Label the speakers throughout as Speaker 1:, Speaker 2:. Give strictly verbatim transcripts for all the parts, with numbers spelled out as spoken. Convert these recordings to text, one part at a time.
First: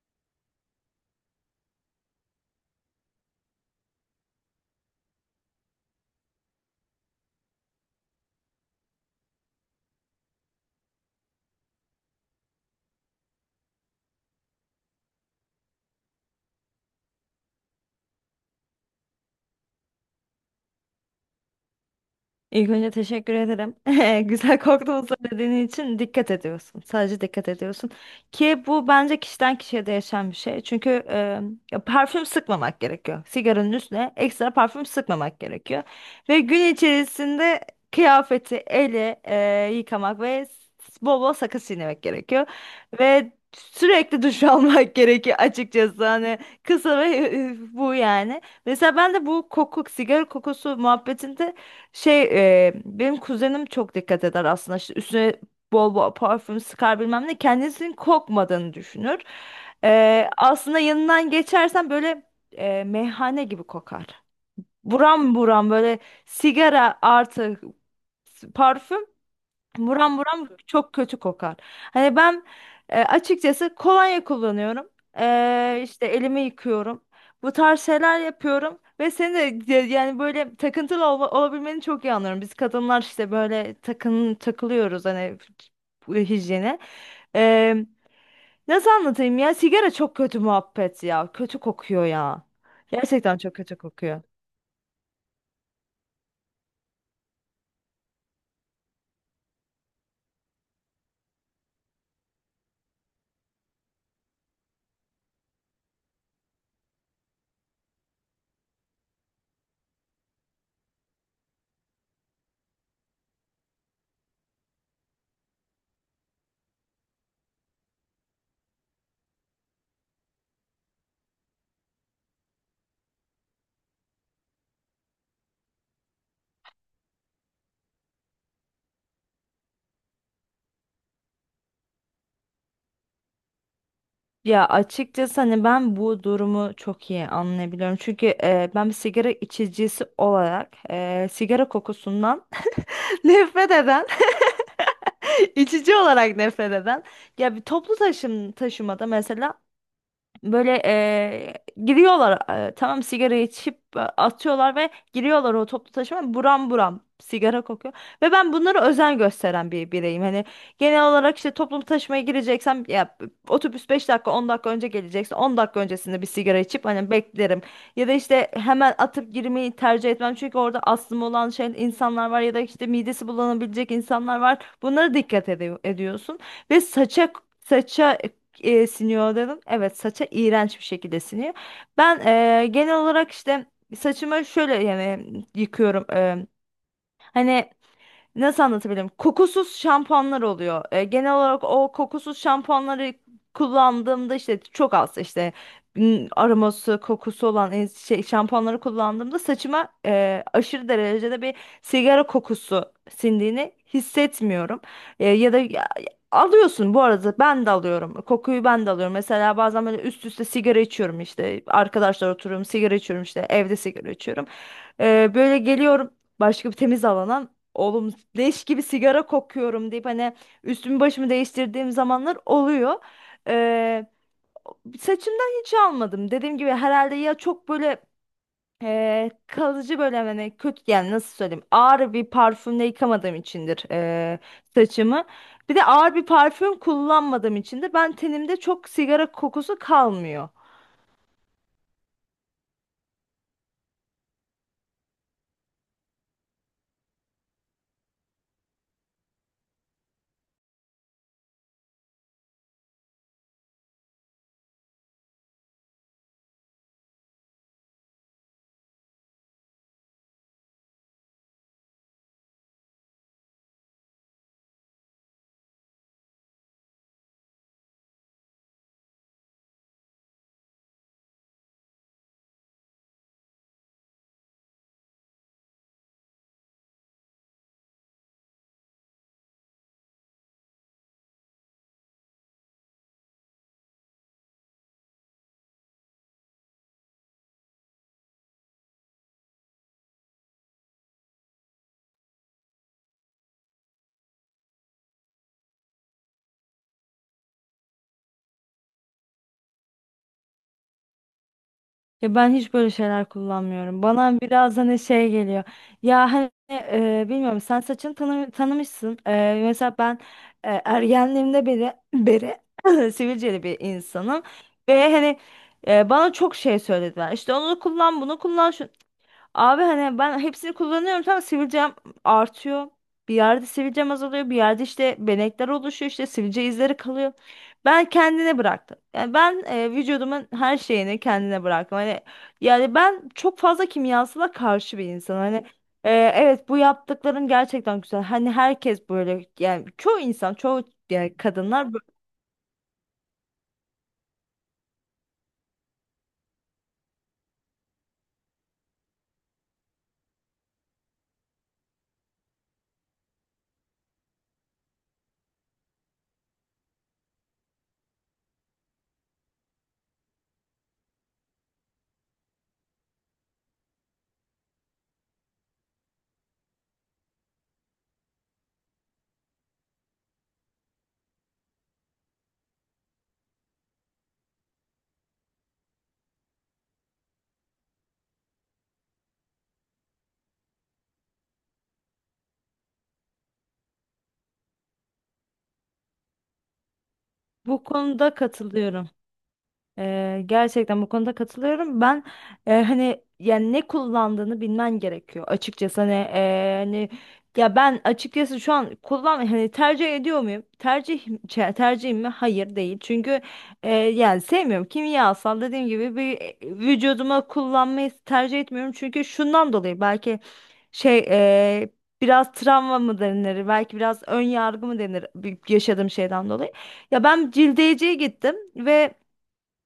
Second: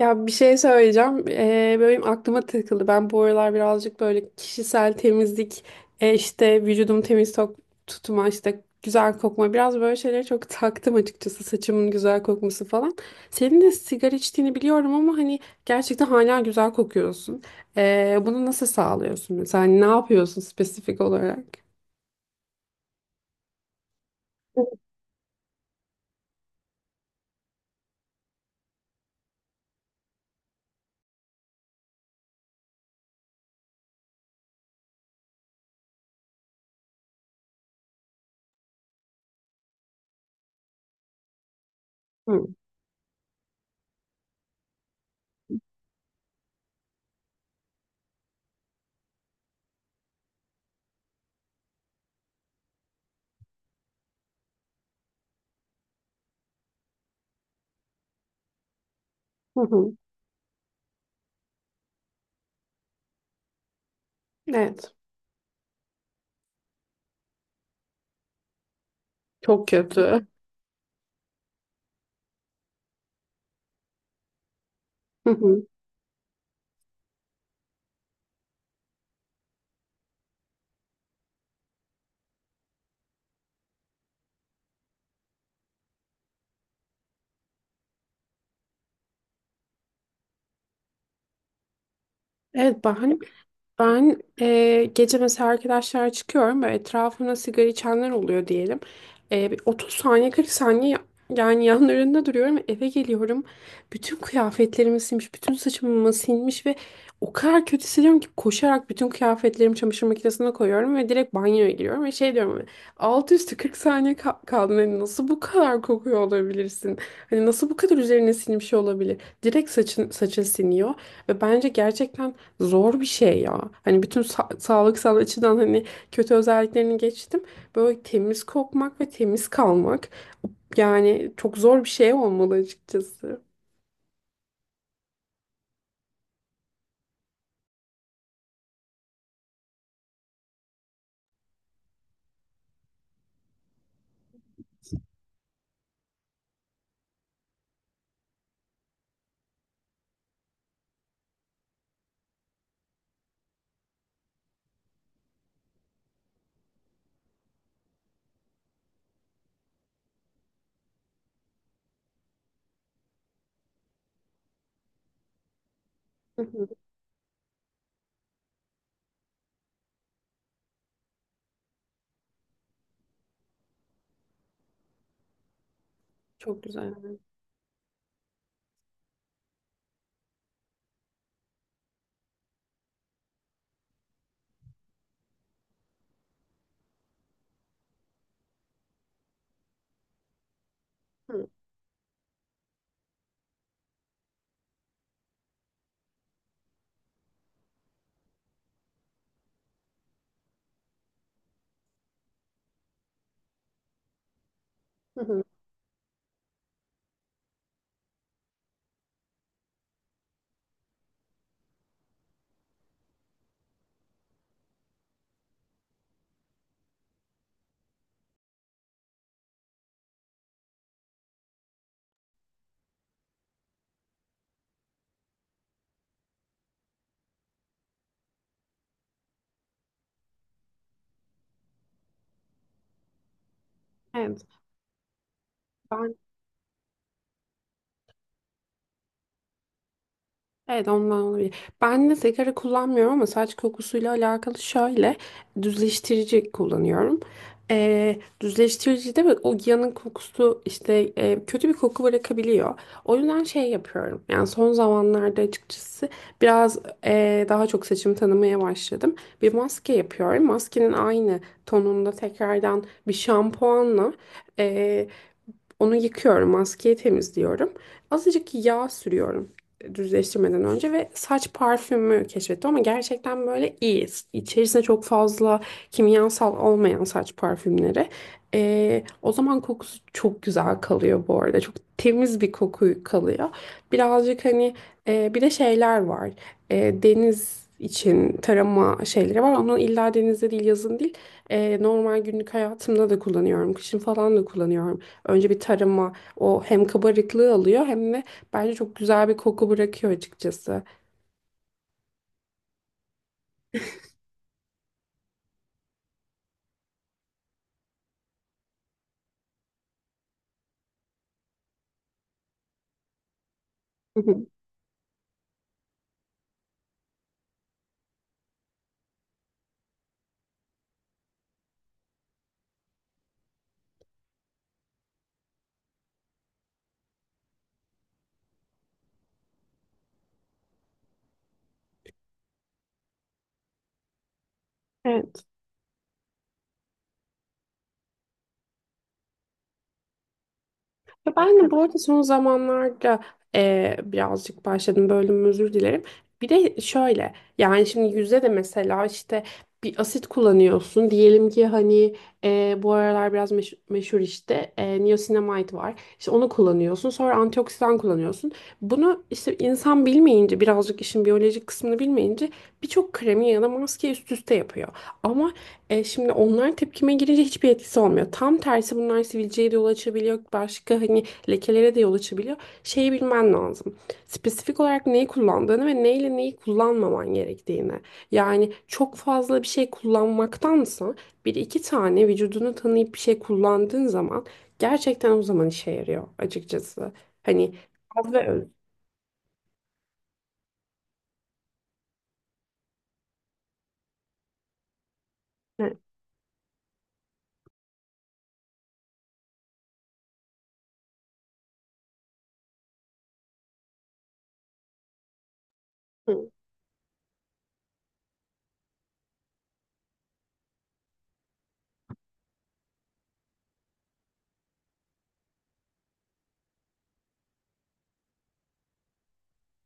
Speaker 1: Ya bir şey söyleyeceğim. Ee, böyle benim aklıma takıldı. Ben bu aralar birazcık böyle kişisel temizlik, e, işte vücudumu temiz tok- tutma, işte güzel kokma, biraz böyle şeylere çok taktım açıkçası. Saçımın güzel kokması falan. Senin de sigara içtiğini biliyorum, ama hani gerçekten hala güzel kokuyorsun. Ee, bunu nasıl sağlıyorsun mesela? Hani ne yapıyorsun spesifik olarak?
Speaker 2: İlk önce teşekkür ederim. Güzel korktuğumu söylediğin için dikkat ediyorsun. Sadece dikkat ediyorsun. Ki bu bence kişiden kişiye değişen bir şey. Çünkü e, ya parfüm sıkmamak gerekiyor. Sigaranın üstüne ekstra parfüm sıkmamak gerekiyor. Ve gün içerisinde kıyafeti, eli e, yıkamak ve s- bol bol sakız çiğnemek
Speaker 1: Hı.
Speaker 2: gerekiyor. Ve sürekli duş almak gerekiyor açıkçası. Hani kısa ve e, bu yani. Mesela ben de bu koku, sigara kokusu muhabbetinde şey e, benim kuzenim çok dikkat eder aslında, işte üstüne bol bol parfüm sıkar bilmem ne, kendisinin kokmadığını düşünür.
Speaker 1: Hı hı.
Speaker 2: E, aslında yanından geçersen böyle e, meyhane gibi kokar.
Speaker 1: Evet.
Speaker 2: Buram buram böyle sigara artı parfüm.
Speaker 1: Çok
Speaker 2: Buram
Speaker 1: kötü.
Speaker 2: buram çok kötü kokar. Hani ben e, açıkçası kolonya kullanıyorum.
Speaker 1: Hı hı.
Speaker 2: E, işte elimi yıkıyorum. Bu tarz şeyler yapıyorum ve seni de de- yani böyle takıntılı ol, olabilmeni çok iyi anlıyorum. Biz kadınlar işte böyle takın takılıyoruz hani bu hijyene. Nasıl anlatayım ya? Sigara çok kötü muhabbet ya. Kötü kokuyor ya.
Speaker 1: Evet, bahane.
Speaker 2: Gerçekten çok kötü
Speaker 1: Ben
Speaker 2: kokuyor.
Speaker 1: eee, gece mesela arkadaşlar çıkıyorum ve etrafımda sigara içenler oluyor diyelim. Eee, bir otuz saniye, kırk saniye ya- yani yanlarında duruyorum ve eve geliyorum. Bütün kıyafetlerimi silmiş, bütün saçımı silmiş ve o kadar kötü hissediyorum ki koşarak bütün kıyafetlerimi çamaşır makinesine koyuyorum ve direkt banyoya giriyorum ve şey diyorum, hani altı üstü kırk saniye ka kaldın, hani nasıl bu kadar kokuyor olabilirsin? Hani nasıl bu kadar üzerine silmiş olabilir? Direkt saçın saçın siniyor. Ve bence gerçekten zor bir şey ya. Hani bütün sa- sağlıksal açıdan hani kötü özelliklerini geçtim. Böyle temiz kokmak ve temiz kalmak yani çok zor bir şey olmalı açıkçası.
Speaker 2: Ya açıkçası hani ben bu durumu çok iyi anlayabiliyorum. Çünkü e, ben bir sigara içicisi olarak e, sigara kokusundan nefret eden, içici olarak nefret eden. Ya bir toplu taşım taşımada mesela böyle eee, giriyorlar, eee, tamam sigarayı içip e, atıyorlar ve giriyorlar, o toplu taşıma buram buram sigara kokuyor. Ve ben bunlara özen gösteren bir bireyim. Hani genel olarak işte toplu taşımaya gireceksem ya otobüs beş dakika on dakika önce gelecekse on dakika öncesinde bir
Speaker 1: Hı
Speaker 2: sigara
Speaker 1: hı.
Speaker 2: içip hani beklerim. Ya da işte hemen atıp girmeyi tercih etmem. Çünkü orada astımı olan şey insanlar var ya da işte midesi bulanabilecek insanlar var. Bunlara dikkat ede- ediyorsun
Speaker 1: Çok
Speaker 2: ve
Speaker 1: güzel.
Speaker 2: saça saça e, siniyor dedim. Evet, saça iğrenç bir şekilde siniyor. Ben e, genel olarak işte saçımı şöyle yani yıkıyorum. E, hani nasıl anlatabilirim? Kokusuz şampuanlar oluyor. E, genel
Speaker 1: Hı
Speaker 2: olarak o kokusuz şampuanları kullandığımda işte çok az işte m, aroması, kokusu olan e, şey, şampuanları kullandığımda saçıma e, aşırı derecede bir sigara kokusu sindiğini hissetmiyorum. E,
Speaker 1: hı.
Speaker 2: ya da ya- Alıyorsun bu arada, ben de alıyorum. Kokuyu ben de alıyorum. Mesela bazen böyle üst üste sigara içiyorum işte. Arkadaşlar oturuyorum sigara içiyorum işte, evde sigara içiyorum. E, böyle geliyorum başka bir temiz alana. Oğlum leş gibi sigara kokuyorum deyip hani üstümü başımı değiştirdiğim zamanlar oluyor. Ee, Saçımdan hiç almadım. Dediğim gibi herhalde ya çok böyle e, kalıcı böyle hani kötü, yani nasıl söyleyeyim, ağır bir parfümle yıkamadığım içindir e,
Speaker 1: Evet.
Speaker 2: saçımı. Bir de ağır bir parfüm kullanmadığım içindir. Ben tenimde çok sigara kokusu kalmıyor.
Speaker 1: Evet, ondan olabilir. Ben de sigara kullanmıyorum ama saç kokusuyla alakalı şöyle düzleştirici kullanıyorum. Ee, düzleştirici de o yanın kokusu işte e, kötü bir koku bırakabiliyor. O yüzden şey yapıyorum. Yani son zamanlarda açıkçası biraz e, daha çok saçımı tanımaya başladım. Bir maske yapıyorum. Maskenin aynı tonunda tekrardan bir şampuanla onu yıkıyorum, maskeyi temizliyorum. Azıcık yağ sürüyorum düzleştirmeden önce ve saç parfümü keşfettim, ama gerçekten böyle iyi. İçerisinde çok fazla kimyasal olmayan saç parfümleri. Ee, o zaman kokusu çok güzel kalıyor bu arada. Çok temiz bir koku kalıyor. Birazcık hani e, bir de şeyler var. E, deniz için tarama şeyleri var. Onu illa denizde değil, yazın değil. E, normal günlük hayatımda da kullanıyorum. Kışın falan da kullanıyorum. Önce bir tarıma, o hem kabarıklığı alıyor hem de bence çok güzel bir koku bırakıyor açıkçası.
Speaker 2: Ya ben hiç böyle şeyler kullanmıyorum. Bana biraz hani şey geliyor. Ya hani e, bilmiyorum, sen saçını tanı tanımışsın. E, mesela ben e, ergenliğimde beri, beri sivilceli bir
Speaker 1: Hı
Speaker 2: insanım.
Speaker 1: hı.
Speaker 2: Ve hani e, bana çok şey söylediler. İşte onu kullan, bunu kullan. Abi hani ben hepsini kullanıyorum, tamam sivilcem artıyor. Bir yerde sivilcem azalıyor. Bir yerde işte benekler oluşuyor, işte sivilce izleri kalıyor. Ben kendine bıraktım. Yani ben e, vücudumun her şeyini kendine bıraktım. Hani yani ben çok fazla kimyasala karşı bir insanım.
Speaker 1: Evet.
Speaker 2: Hani e, evet, bu yaptıkların gerçekten güzel. Hani herkes böyle, yani çoğu insan, çoğu
Speaker 1: Ya
Speaker 2: yani
Speaker 1: ben de bu
Speaker 2: kadınlar
Speaker 1: arada
Speaker 2: bu
Speaker 1: son zamanlarda eee, birazcık başladım, bölüm özür dilerim. Bir de şöyle, yani şimdi yüzde de mesela işte bir asit kullanıyorsun. Diyelim ki hani, eee, bu aralar biraz meş- meşhur işte eee niacinamide var. İşte onu kullanıyorsun, sonra antioksidan kullanıyorsun. Bunu işte insan bilmeyince, birazcık işin biyolojik kısmını bilmeyince, birçok kremi ya da maske üst üste yapıyor. Ama e şimdi onlar tepkime girince hiçbir etkisi olmuyor. Tam tersi, bunlar sivilceye de yol açabiliyor. Başka hani lekelere de yol açabiliyor. Şeyi bilmen lazım. Spesifik olarak neyi kullandığını ve neyle neyi kullanmaman gerektiğini. Yani çok fazla bir şey kullanmaktansa bir iki tane vücudunu tanıyıp bir şey kullandığın zaman, gerçekten o zaman işe yarıyor açıkçası. Hani
Speaker 2: bu
Speaker 1: az
Speaker 2: konuda
Speaker 1: ve öz.
Speaker 2: katılıyorum. Ee, gerçekten bu konuda katılıyorum. Ben e, hani yani ne kullandığını bilmen gerekiyor
Speaker 1: Hı
Speaker 2: açıkçası, hani, e, hani ya ben açıkçası şu an kullan hani tercih ediyor muyum? Tercih çe- tercihim mi? Hayır değil. Çünkü e, yani sevmiyorum. Kimyasal, dediğim gibi bir
Speaker 1: hı.
Speaker 2: e, vücuduma kullanmayı tercih etmiyorum. Çünkü şundan dolayı belki şey e, biraz travma mı denir? Belki biraz ön yargı mı denir bir- yaşadığım şeyden dolayı. Ya ben cildeyeciye gittim ve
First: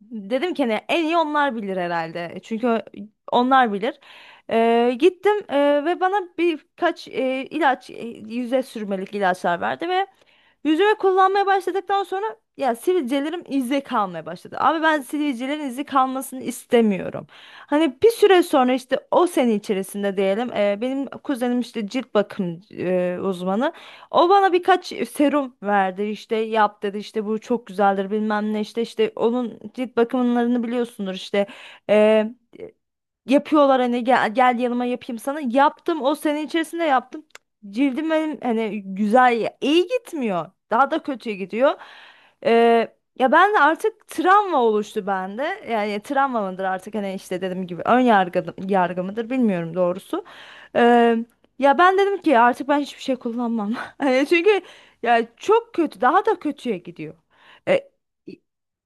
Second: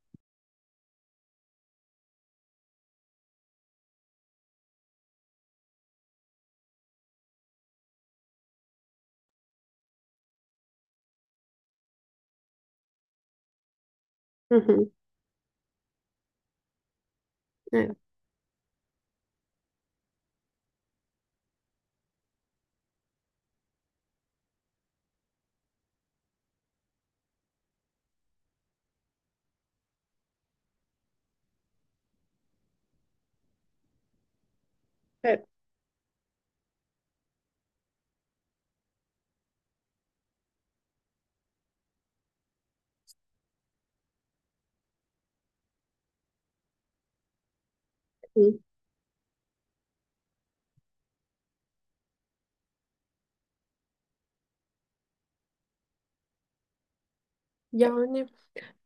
Speaker 2: dedim ki hani en iyi onlar bilir herhalde. Çünkü onlar bilir. Ee, gittim e, ve bana birkaç e, ilaç, e, yüze sürmelik ilaçlar verdi ve yüzme kullanmaya başladıktan sonra ya sivilcelerim izde kalmaya
Speaker 1: Hı.
Speaker 2: başladı. Abi
Speaker 1: Hı.
Speaker 2: ben sivilcelerin izi kalmasını istemiyorum.
Speaker 1: Evet.
Speaker 2: Hani bir süre sonra işte o sene içerisinde diyelim e, benim kuzenim işte cilt bakım e, uzmanı. O bana birkaç serum verdi, işte yap dedi, işte bu çok güzeldir bilmem ne, işte işte onun cilt bakımlarını biliyorsundur işte. E, Yapıyorlar, hani gel, gel yanıma yapayım sana. Yaptım, o sene içerisinde yaptım. Cık, cildim benim hani güzel, iyi gitmiyor. Daha da kötüye gidiyor. Ee, ya ben de artık travma oluştu bende. Yani travma mıdır artık, hani işte dediğim gibi ön yargı,
Speaker 1: Evet.
Speaker 2: yargı mıdır bilmiyorum doğrusu. Ee, Ya ben dedim ki artık ben hiçbir şey kullanmam. Hani çünkü ya çok kötü, daha da kötüye gidiyor. Ee,
Speaker 1: Yani,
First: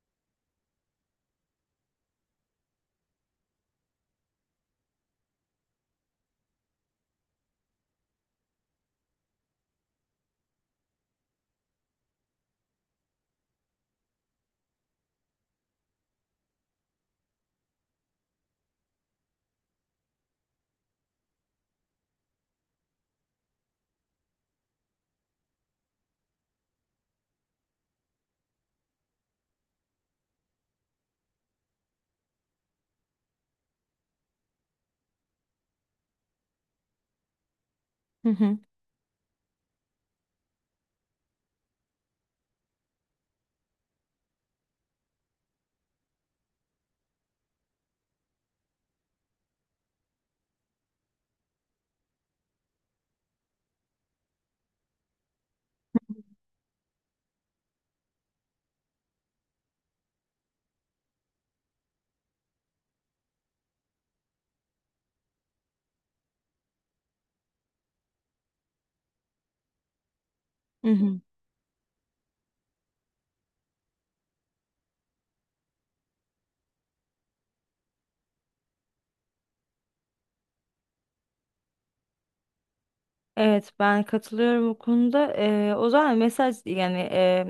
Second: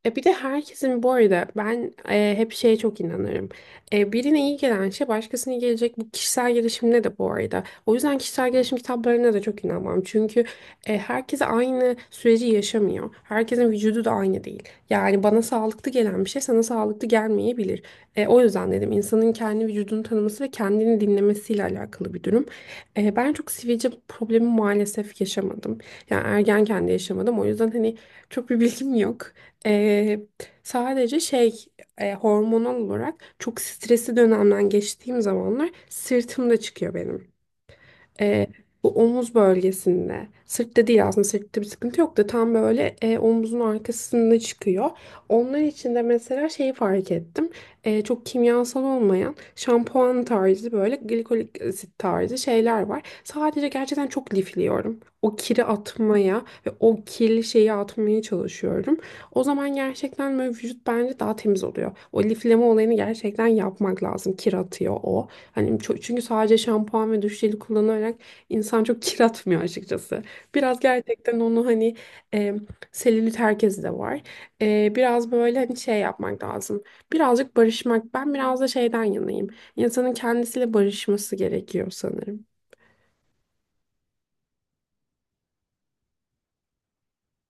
Speaker 1: E bir de herkesin bu arada, ben e, hep şeye çok inanırım. E, birine iyi gelen şey başkasına gelecek. Bu kişisel gelişimde de bu arada. O yüzden kişisel gelişim kitaplarına da çok inanmam. Çünkü e, herkes aynı süreci yaşamıyor. Herkesin vücudu da aynı değil. Yani bana sağlıklı gelen bir şey sana sağlıklı gelmeyebilir. E, o yüzden dedim, insanın kendi vücudunu tanıması ve kendini dinlemesiyle alakalı bir durum. E, ben çok sivilce problemi maalesef yaşamadım. Yani ergenken de yaşamadım. O yüzden hani çok bir bilgim yok. Ee, Sadece şey, e, hormonal olarak çok stresli dönemden geçtiğim zamanlar sırtımda çıkıyor benim.
Speaker 2: Hı
Speaker 1: Ee,
Speaker 2: hı.
Speaker 1: Bu omuz bölgesinde. Sırtta değil, aslında sırtta bir sıkıntı yok da tam böyle e, omuzun arkasında çıkıyor. Onlar için de mesela şeyi fark ettim. Ee, çok kimyasal olmayan şampuan tarzı, böyle glikolik asit tarzı şeyler var. Sadece gerçekten çok lifliyorum. O kiri atmaya ve o kirli şeyi atmaya çalışıyorum. O zaman gerçekten böyle vücut bence daha temiz oluyor. O lifleme olayını gerçekten yapmak lazım. Kir atıyor o. Hani ço- çünkü sadece şampuan ve duş jeli kullanarak insan çok kir atmıyor açıkçası. Biraz
Speaker 2: Hı hı.
Speaker 1: gerçekten onu hani e, selülit herkesi de var. E, biraz böyle hani şey yapmak lazım. Birazcık barışmak. Ben biraz da şeyden yanayım. İnsanın kendisiyle barışması gerekiyor sanırım.
Speaker 2: Evet, ben katılıyorum bu konuda. Ee, o zaman mesaj yani, e,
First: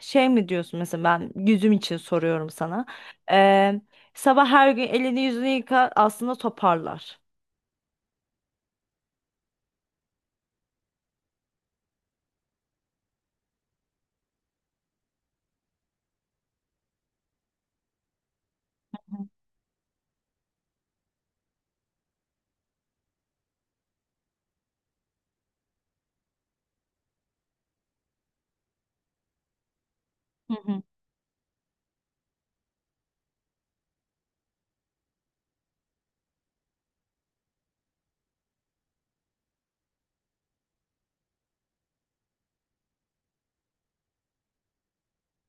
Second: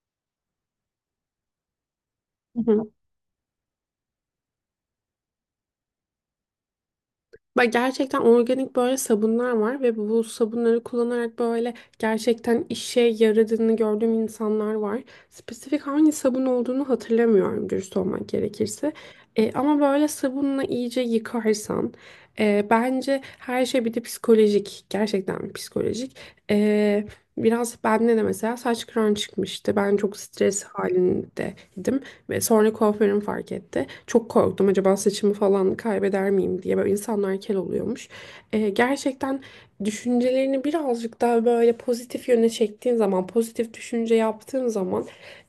Speaker 2: şey mi diyorsun mesela, ben yüzüm için soruyorum sana. Ee, Sabah her gün elini yüzünü yıka, aslında toparlar.
Speaker 1: Bak, gerçekten organik böyle sabunlar var ve bu sabunları kullanarak böyle gerçekten işe yaradığını gördüğüm insanlar var. Spesifik hangi sabun olduğunu hatırlamıyorum, dürüst olmak gerekirse. E, ama böyle sabunla iyice yıkarsan, e, bence her şey bir de psikolojik. Gerçekten psikolojik. E, Biraz bende de mesela saç kıran çıkmıştı. Ben çok
Speaker 2: Hı
Speaker 1: stres
Speaker 2: hı.
Speaker 1: halindeydim. Ve sonra kuaförüm fark etti. Çok korktum, acaba saçımı falan kaybeder miyim diye. Böyle insanlar kel oluyormuş. Ee, gerçekten düşüncelerini birazcık daha böyle pozitif yöne çektiğin zaman, pozitif düşünce yaptığın zaman,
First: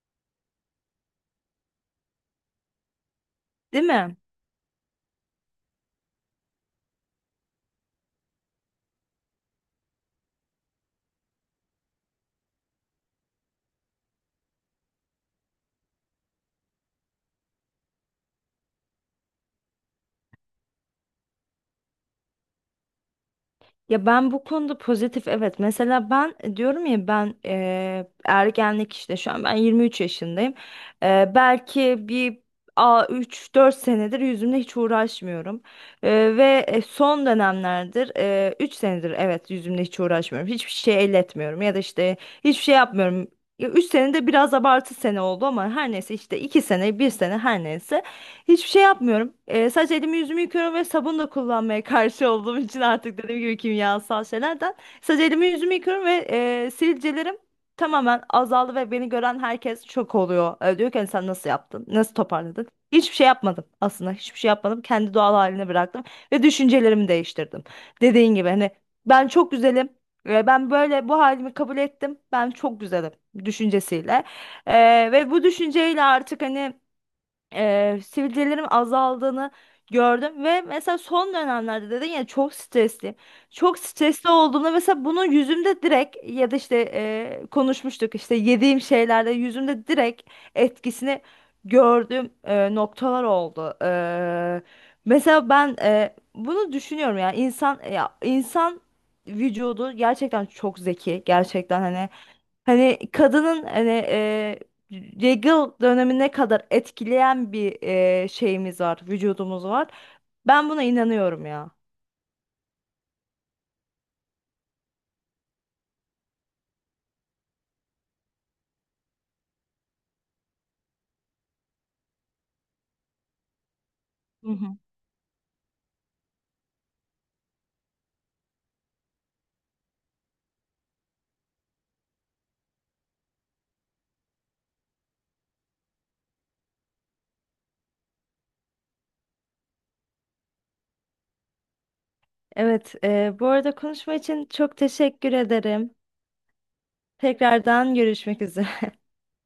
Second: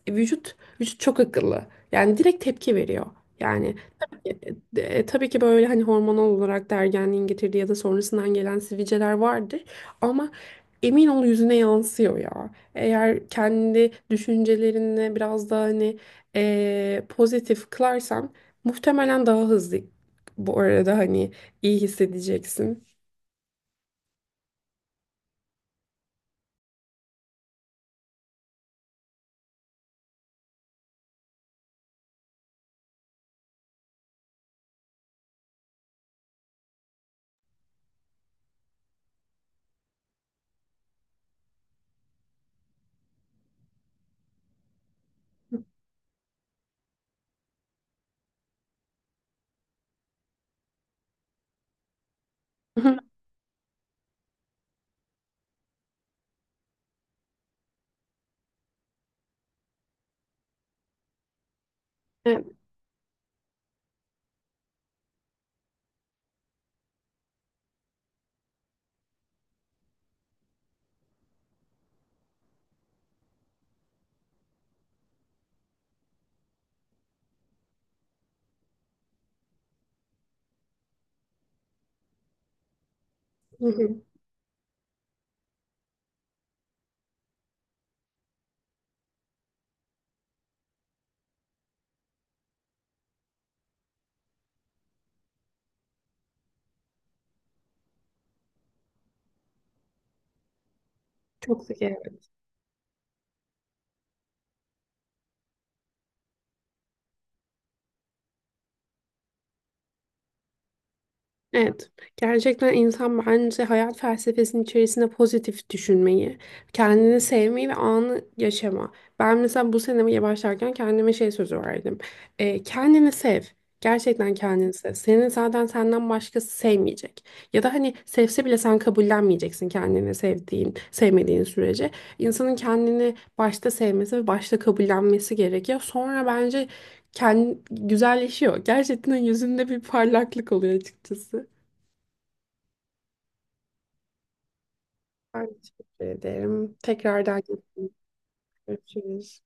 Speaker 1: e, vücut vücut çok akıllı. Yani direkt tepki veriyor. Yani,
Speaker 2: Değil mi?
Speaker 1: e, e, e, tabii ki böyle hani hormonal olarak da ergenliğin getirdiği ya da sonrasından gelen sivilceler vardır. Ama emin ol, yüzüne yansıyor ya. Eğer kendi düşüncelerini biraz daha hani e, pozitif kılarsan, muhtemelen daha hızlı bu arada hani iyi hissedeceksin.
Speaker 2: Ya ben bu konuda pozitif, evet. Mesela ben e, diyorum ya ben, eee, ergenlik işte, şu an ben yirmi üç yaşındayım. Eee, belki bir a üç dört senedir yüzümle hiç uğraşmıyorum. Eee, ve e, son dönemlerdir üç senedir, evet, yüzümle hiç uğraşmıyorum. Hiçbir şey elletmiyorum ya da işte hiçbir şey yapmıyorum. üç senede biraz abartı sene oldu ama her neyse, işte iki sene bir sene her neyse. Hiçbir şey yapmıyorum. Ee, sadece elimi yüzümü yıkıyorum ve sabun da kullanmaya karşı olduğum için, artık dediğim gibi, kimyasal şeylerden. Sadece elimi yüzümü yıkıyorum ve e, sivilcelerim tamamen azaldı ve beni gören herkes şok oluyor. Ee, diyor ki "Hani sen nasıl yaptın? Nasıl
Speaker 1: Evet.
Speaker 2: toparladın?" Hiçbir şey yapmadım aslında. Hiçbir şey yapmadım. Kendi doğal haline bıraktım ve düşüncelerimi değiştirdim. Dediğin gibi hani ben çok güzelim. Ee, Ben böyle bu halimi kabul ettim. Ben çok güzelim düşüncesiyle. Ee, ve bu düşünceyle artık hani e, sivilcelerim azaldığını gördüm ve mesela son dönemlerde dedin ya, çok stresliyim.
Speaker 1: Hı
Speaker 2: Çok
Speaker 1: hı.
Speaker 2: stresli olduğumda mesela bunu yüzümde direkt, ya da işte e, konuşmuştuk işte yediğim şeylerde yüzümde direkt etkisini gördüğüm e, noktalar oldu. E, mesela ben e, bunu düşünüyorum ya, insan ya insan vücudu gerçekten çok zeki,
Speaker 1: Çok sık.
Speaker 2: gerçekten hani. Hani kadının hani e, regl dönemine kadar etkileyen bir e, şeyimiz var, vücudumuz var. Ben buna inanıyorum ya.
Speaker 1: Evet, gerçekten insan bence hayat felsefesinin içerisinde pozitif düşünmeyi, kendini sevmeyi ve anı yaşama. Ben mesela bu senemi başlarken kendime şey sözü verdim. Ee, kendini sev. Gerçekten
Speaker 2: Hı
Speaker 1: kendini
Speaker 2: hı.
Speaker 1: sev. Senin zaten senden başkası sevmeyecek. Ya da hani sevse bile sen kabullenmeyeceksin, kendini sevdiğin, sevmediğin sürece. İnsanın kendini başta sevmesi ve başta kabullenmesi gerekiyor. Sonra bence kendi güzelleşiyor. Gerçekten yüzünde bir parlaklık oluyor açıkçası.
Speaker 2: Evet, e, bu arada konuşma için çok teşekkür
Speaker 1: Ben
Speaker 2: ederim.
Speaker 1: teşekkür ederim. Tekrardan
Speaker 2: Tekrardan görüşmek üzere.
Speaker 1: görüşürüz.